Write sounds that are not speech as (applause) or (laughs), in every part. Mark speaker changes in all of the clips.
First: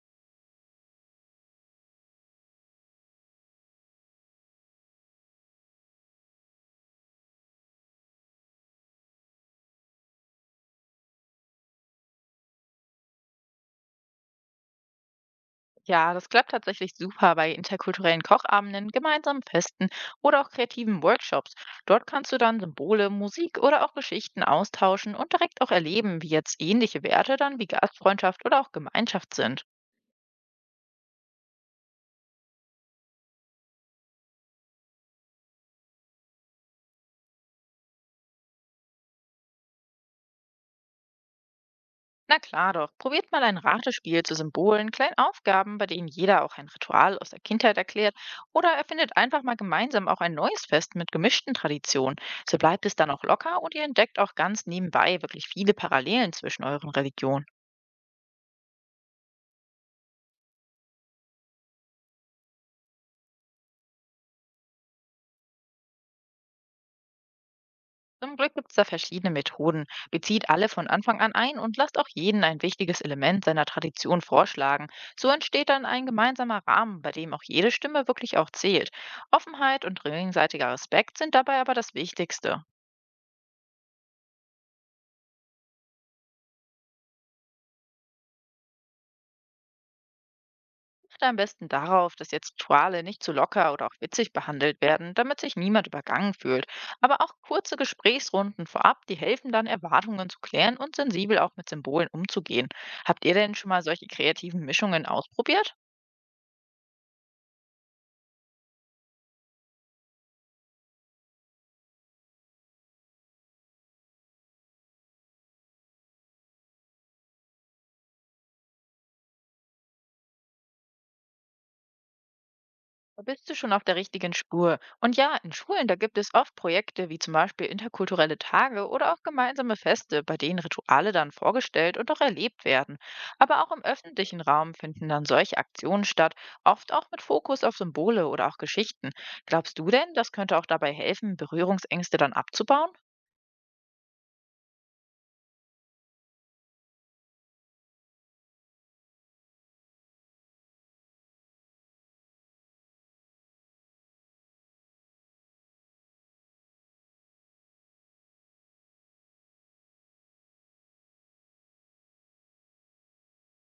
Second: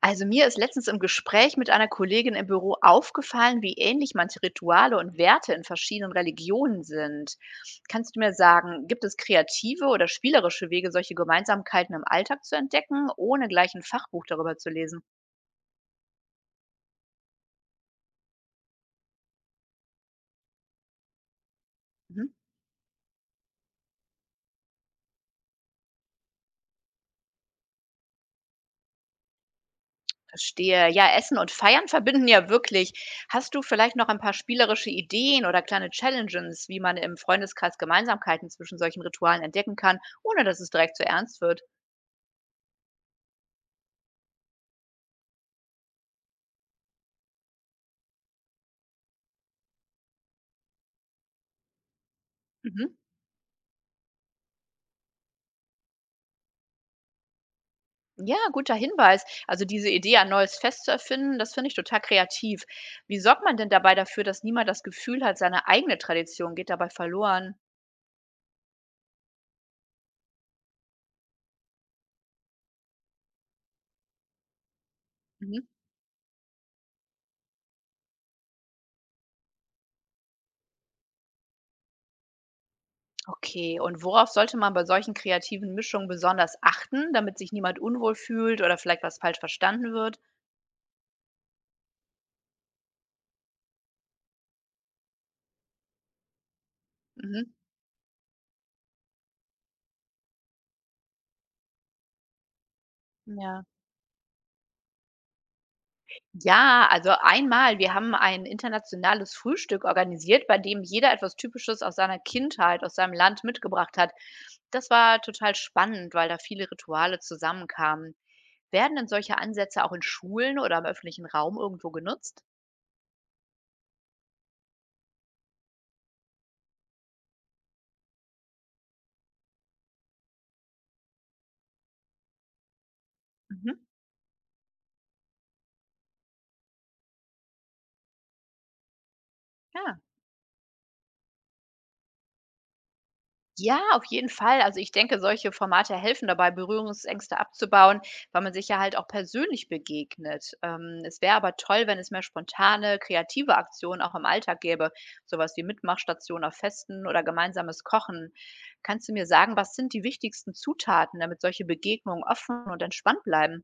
Speaker 1: Also mir ist letztens im Gespräch mit einer Kollegin im Büro aufgefallen, wie ähnlich manche Rituale und Werte in verschiedenen Religionen sind. Kannst du mir sagen, gibt es kreative oder spielerische Wege, solche Gemeinsamkeiten im Alltag zu entdecken, ohne gleich ein Fachbuch darüber zu lesen?
Speaker 2: Ja, das klappt tatsächlich super bei interkulturellen Kochabenden, gemeinsamen Festen oder auch kreativen Workshops. Dort
Speaker 1: Mhm.
Speaker 2: kannst du dann Symbole, Musik oder auch Geschichten austauschen und direkt auch erleben, wie jetzt ähnliche Werte dann wie Gastfreundschaft oder auch Gemeinschaft sind.
Speaker 1: Verstehe. Ja, Essen und Feiern (laughs) verbinden ja wirklich. Hast du vielleicht noch ein paar spielerische Ideen oder kleine Challenges, wie man im Freundeskreis Gemeinsamkeiten zwischen solchen Ritualen entdecken kann, ohne dass es direkt zu ernst wird?
Speaker 2: Na klar doch, probiert mal ein Ratespiel zu Symbolen, kleinen Aufgaben, bei denen jeder auch ein Ritual aus der Kindheit erklärt oder erfindet einfach mal gemeinsam auch ein neues Fest mit gemischten Traditionen. So bleibt es
Speaker 1: Mhm.
Speaker 2: dann auch locker und ihr entdeckt auch ganz nebenbei wirklich viele Parallelen zwischen euren Religionen.
Speaker 1: Ja, guter Hinweis. Also diese Idee, ein neues Fest zu erfinden, das finde ich total kreativ. Wie sorgt man denn dabei dafür, dass niemand das Gefühl hat, seine eigene Tradition geht dabei verloren?
Speaker 2: Zum Glück gibt es da verschiedene Methoden. Bezieht alle von Anfang an ein und lasst auch jeden ein wichtiges Element seiner Tradition vorschlagen. So
Speaker 1: Mhm.
Speaker 2: entsteht dann ein gemeinsamer Rahmen, bei dem auch jede Stimme wirklich auch zählt. Offenheit und gegenseitiger Respekt sind dabei aber das Wichtigste.
Speaker 1: Okay, und worauf sollte man bei solchen kreativen Mischungen besonders achten, damit sich niemand unwohl fühlt oder vielleicht was falsch verstanden wird?
Speaker 2: Achte am besten darauf, dass jetzt Rituale nicht zu locker oder auch witzig behandelt werden, damit sich niemand übergangen fühlt. Aber auch
Speaker 1: Mhm.
Speaker 2: kurze Gesprächsrunden vorab, die helfen dann, Erwartungen zu klären und sensibel auch mit Symbolen umzugehen. Habt ihr denn
Speaker 1: Ja.
Speaker 2: schon mal solche kreativen Mischungen ausprobiert?
Speaker 1: Ja, also einmal, wir haben ein internationales Frühstück organisiert, bei dem jeder etwas Typisches aus seiner Kindheit, aus seinem Land mitgebracht hat. Das war total spannend, weil da viele Rituale zusammenkamen. Werden denn solche Ansätze auch in Schulen oder im öffentlichen Raum irgendwo genutzt?
Speaker 2: Da bist du schon auf der richtigen Spur. Und ja, in Schulen, da gibt es oft Projekte wie zum Beispiel interkulturelle Tage oder auch gemeinsame Feste, bei denen Rituale dann vorgestellt und auch erlebt werden. Aber auch im
Speaker 1: Mhm.
Speaker 2: öffentlichen Raum finden dann solche Aktionen statt, oft auch mit Fokus auf Symbole oder auch Geschichten. Glaubst du
Speaker 1: Ja,
Speaker 2: denn, das könnte auch dabei helfen, Berührungsängste dann abzubauen?
Speaker 1: ja, auf jeden Fall. Also, ich denke, solche Formate helfen dabei, Berührungsängste abzubauen, weil man sich ja halt auch persönlich begegnet. Es wäre aber toll, wenn es mehr spontane, kreative Aktionen auch im Alltag gäbe, sowas wie Mitmachstationen auf Festen oder gemeinsames Kochen. Kannst du mir sagen, was sind die wichtigsten Zutaten, damit solche Begegnungen offen und entspannt bleiben?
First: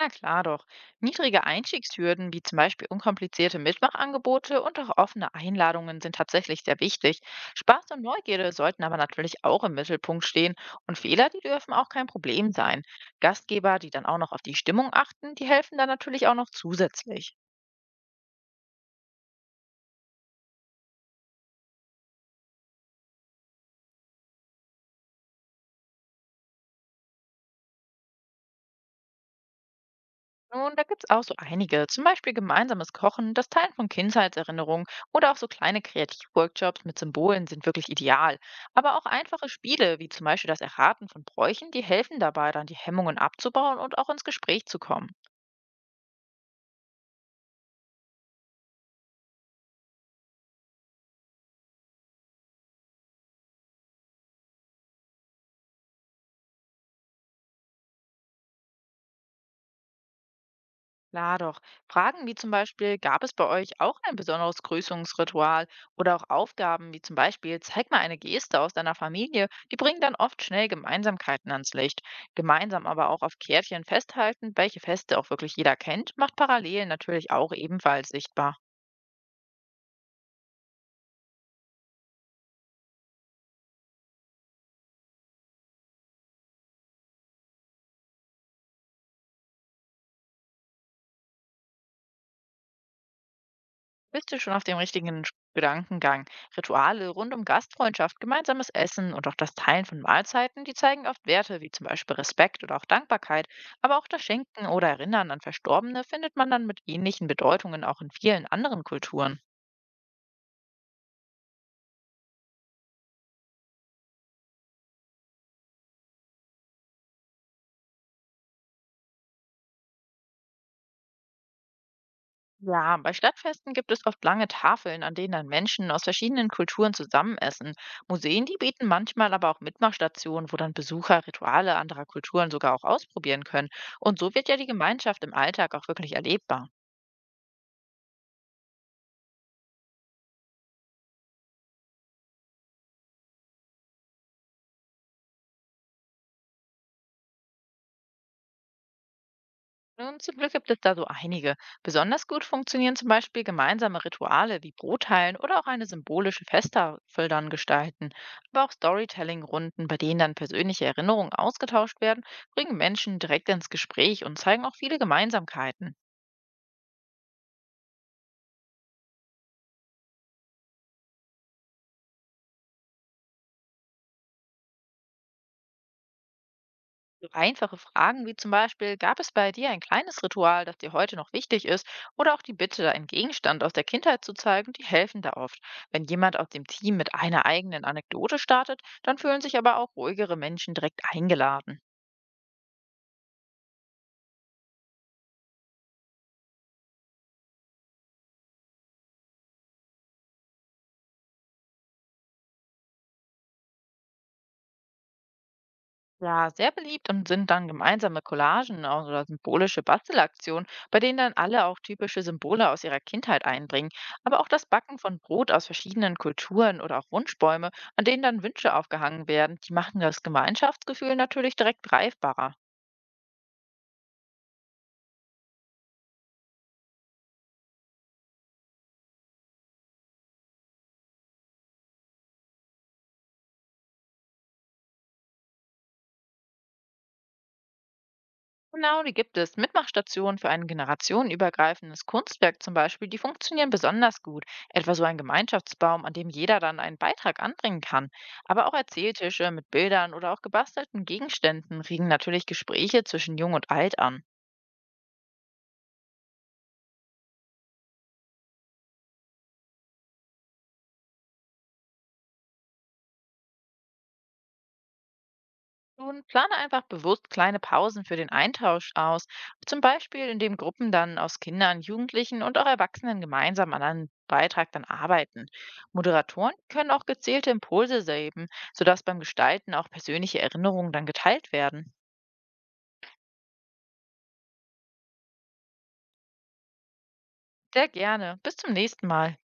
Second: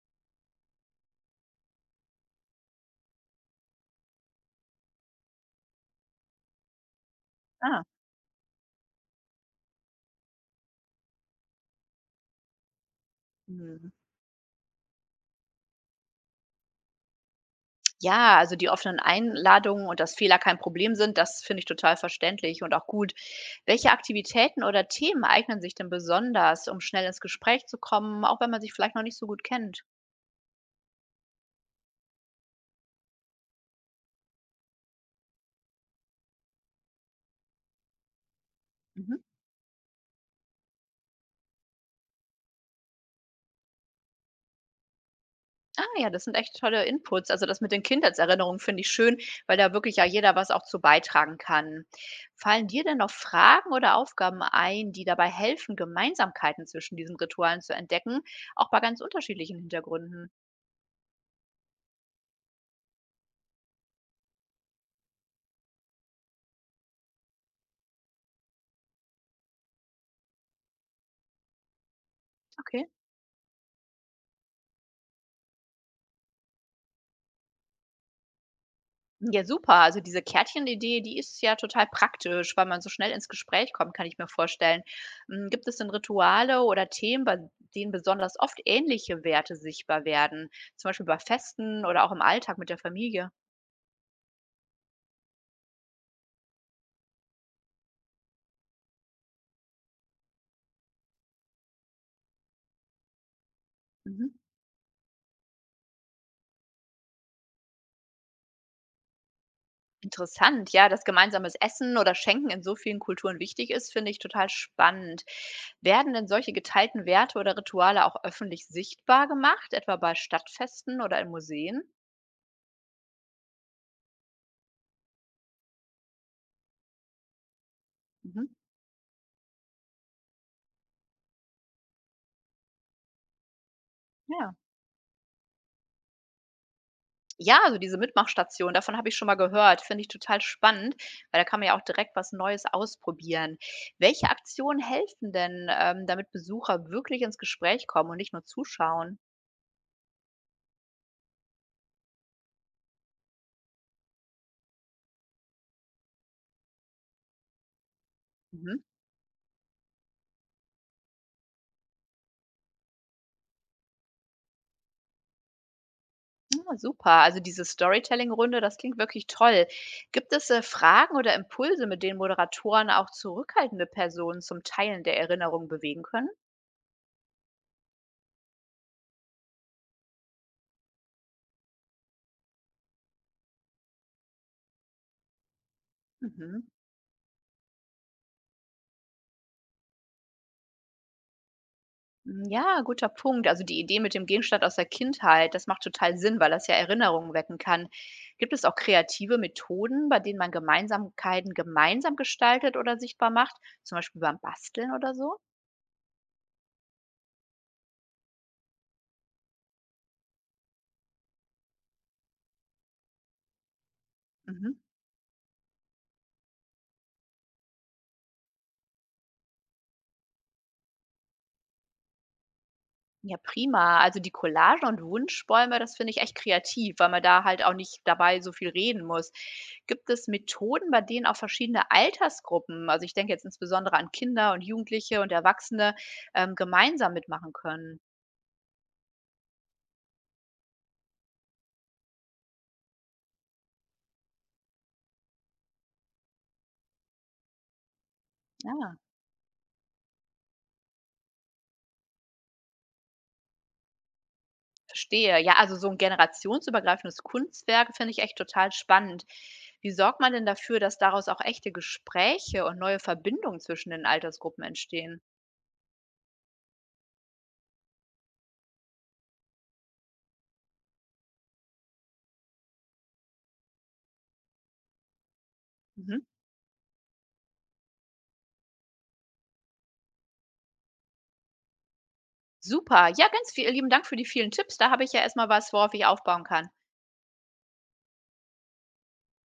Speaker 2: Na klar doch. Niedrige Einstiegshürden wie zum Beispiel unkomplizierte Mitmachangebote und auch offene Einladungen sind tatsächlich sehr wichtig.
Speaker 1: Ah.
Speaker 2: Spaß und Neugierde sollten aber natürlich auch im Mittelpunkt stehen und Fehler, die dürfen auch kein Problem sein. Gastgeber,
Speaker 1: Mhm.
Speaker 2: die dann auch noch auf die Stimmung achten, die helfen dann natürlich auch noch zusätzlich.
Speaker 1: Ja, also die offenen Einladungen und dass Fehler kein Problem sind, das finde ich total verständlich und auch gut. Welche Aktivitäten oder Themen eignen sich denn besonders, um schnell ins Gespräch zu kommen, auch wenn man sich vielleicht noch nicht so gut kennt?
Speaker 2: Nun, da gibt's auch so einige, zum Beispiel gemeinsames Kochen, das Teilen von Kindheitserinnerungen oder auch so kleine Kreativworkshops mit Symbolen sind wirklich ideal. Aber auch
Speaker 1: Mhm.
Speaker 2: einfache Spiele, wie zum Beispiel das Erraten von Bräuchen, die helfen dabei, dann die Hemmungen abzubauen und auch ins Gespräch zu kommen.
Speaker 1: Ah ja, das sind echt tolle Inputs. Also das mit den Kindheitserinnerungen finde ich schön, weil da wirklich ja jeder was auch zu beitragen kann. Fallen dir denn noch Fragen oder Aufgaben ein, die dabei helfen, Gemeinsamkeiten zwischen diesen Ritualen zu entdecken, auch bei ganz unterschiedlichen Hintergründen?
Speaker 2: Klar doch. Fragen wie zum Beispiel, gab es bei euch auch ein besonderes Grüßungsritual oder auch Aufgaben wie zum Beispiel, zeig mal eine Geste aus deiner Familie, die bringen dann oft schnell Gemeinsamkeiten ans Licht.
Speaker 1: Okay.
Speaker 2: Gemeinsam aber auch auf Kärtchen festhalten, welche Feste auch wirklich jeder kennt, macht Parallelen natürlich auch ebenfalls sichtbar.
Speaker 1: Ja, super. Also diese Kärtchenidee, die ist ja total praktisch, weil man so schnell ins Gespräch kommt, kann ich mir vorstellen. Hm, gibt es denn Rituale oder Themen, bei denen besonders oft ähnliche Werte sichtbar werden? Zum Beispiel bei Festen oder auch im Alltag mit der Familie?
Speaker 2: Bist du schon auf dem richtigen Gedankengang? Rituale rund um Gastfreundschaft, gemeinsames Essen und auch das Teilen von Mahlzeiten, die zeigen oft Werte wie zum Beispiel Respekt oder auch Dankbarkeit. Aber auch das
Speaker 1: Mhm.
Speaker 2: Schenken oder Erinnern an Verstorbene findet man dann mit ähnlichen Bedeutungen auch in vielen anderen Kulturen.
Speaker 1: Interessant, ja, dass gemeinsames Essen oder Schenken in so vielen Kulturen wichtig ist, finde ich total spannend. Werden denn solche geteilten Werte oder Rituale auch öffentlich sichtbar gemacht, etwa bei Stadtfesten oder in Museen?
Speaker 2: Ja, bei Stadtfesten gibt es oft lange Tafeln, an denen dann Menschen aus verschiedenen Kulturen zusammenessen. Museen,
Speaker 1: Mhm.
Speaker 2: die bieten manchmal aber auch Mitmachstationen, wo dann Besucher Rituale anderer Kulturen sogar auch ausprobieren können. Und so wird
Speaker 1: Ja.
Speaker 2: ja die Gemeinschaft im Alltag auch wirklich erlebbar.
Speaker 1: Ja, also diese Mitmachstation, davon habe ich schon mal gehört. Finde ich total spannend, weil da kann man ja auch direkt was Neues ausprobieren. Welche Aktionen helfen denn, damit Besucher wirklich ins Gespräch kommen und nicht nur zuschauen?
Speaker 2: Nun, zum Glück gibt es da so einige. Besonders gut funktionieren zum Beispiel gemeinsame Rituale wie Brotteilen oder auch eine symbolische Festtafel dann gestalten. Aber auch
Speaker 1: Mhm.
Speaker 2: Storytelling-Runden, bei denen dann persönliche Erinnerungen ausgetauscht werden, bringen Menschen direkt ins Gespräch und zeigen auch viele Gemeinsamkeiten.
Speaker 1: Ah, super. Also diese Storytelling-Runde, das klingt wirklich toll. Gibt es Fragen oder Impulse, mit denen Moderatoren auch zurückhaltende Personen zum Teilen der Erinnerung bewegen können?
Speaker 2: So einfache Fragen wie zum Beispiel, gab es bei dir ein kleines Ritual, das dir heute noch wichtig ist? Oder auch die Bitte, einen Gegenstand aus der Kindheit zu zeigen, die helfen da oft. Wenn jemand aus dem
Speaker 1: Mhm.
Speaker 2: Team mit einer eigenen Anekdote startet, dann fühlen sich aber auch ruhigere Menschen direkt eingeladen.
Speaker 1: Hm, ja, guter Punkt. Also die Idee mit dem Gegenstand aus der Kindheit, das macht total Sinn, weil das ja Erinnerungen wecken kann. Gibt es auch kreative Methoden, bei denen man Gemeinsamkeiten gemeinsam gestaltet oder sichtbar macht? Zum Beispiel beim Basteln oder so?
Speaker 2: Ja, sehr beliebt und sind dann gemeinsame Collagen oder symbolische Bastelaktionen, bei denen dann alle auch typische Symbole aus ihrer Kindheit einbringen. Aber auch das
Speaker 1: Mhm.
Speaker 2: Backen von Brot aus verschiedenen Kulturen oder auch Wunschbäume, an denen dann Wünsche aufgehangen werden, die machen das Gemeinschaftsgefühl natürlich direkt greifbarer.
Speaker 1: Ja, prima. Also die Collagen und Wunschbäume, das finde ich echt kreativ, weil man da halt auch nicht dabei so viel reden muss. Gibt es Methoden, bei denen auch verschiedene Altersgruppen, also ich denke jetzt insbesondere an Kinder und Jugendliche und Erwachsene, gemeinsam mitmachen können?
Speaker 2: Genau, die gibt es. Mitmachstationen für ein generationenübergreifendes Kunstwerk zum Beispiel, die funktionieren besonders gut. Etwa so ein Gemeinschaftsbaum, an dem jeder dann einen Beitrag anbringen kann. Aber auch
Speaker 1: Ja.
Speaker 2: Erzähltische mit Bildern oder auch gebastelten Gegenständen regen natürlich Gespräche zwischen Jung und Alt an.
Speaker 1: Verstehe. Ja, also so ein generationsübergreifendes Kunstwerk finde ich echt total spannend. Wie sorgt man denn dafür, dass daraus auch echte Gespräche und neue Verbindungen zwischen den Altersgruppen entstehen?
Speaker 2: Nun plane einfach bewusst kleine Pausen für den Eintausch aus, zum Beispiel indem Gruppen dann aus Kindern, Jugendlichen und auch Erwachsenen gemeinsam an einem Beitrag dann arbeiten.
Speaker 1: Mhm.
Speaker 2: Moderatoren können auch gezielte Impulse geben, sodass beim Gestalten auch persönliche Erinnerungen dann geteilt werden.
Speaker 1: Super. Ja, ganz viel lieben Dank für die vielen Tipps. Da habe ich ja erst mal was, worauf ich aufbauen kann.
Speaker 2: Sehr gerne. Bis zum nächsten Mal.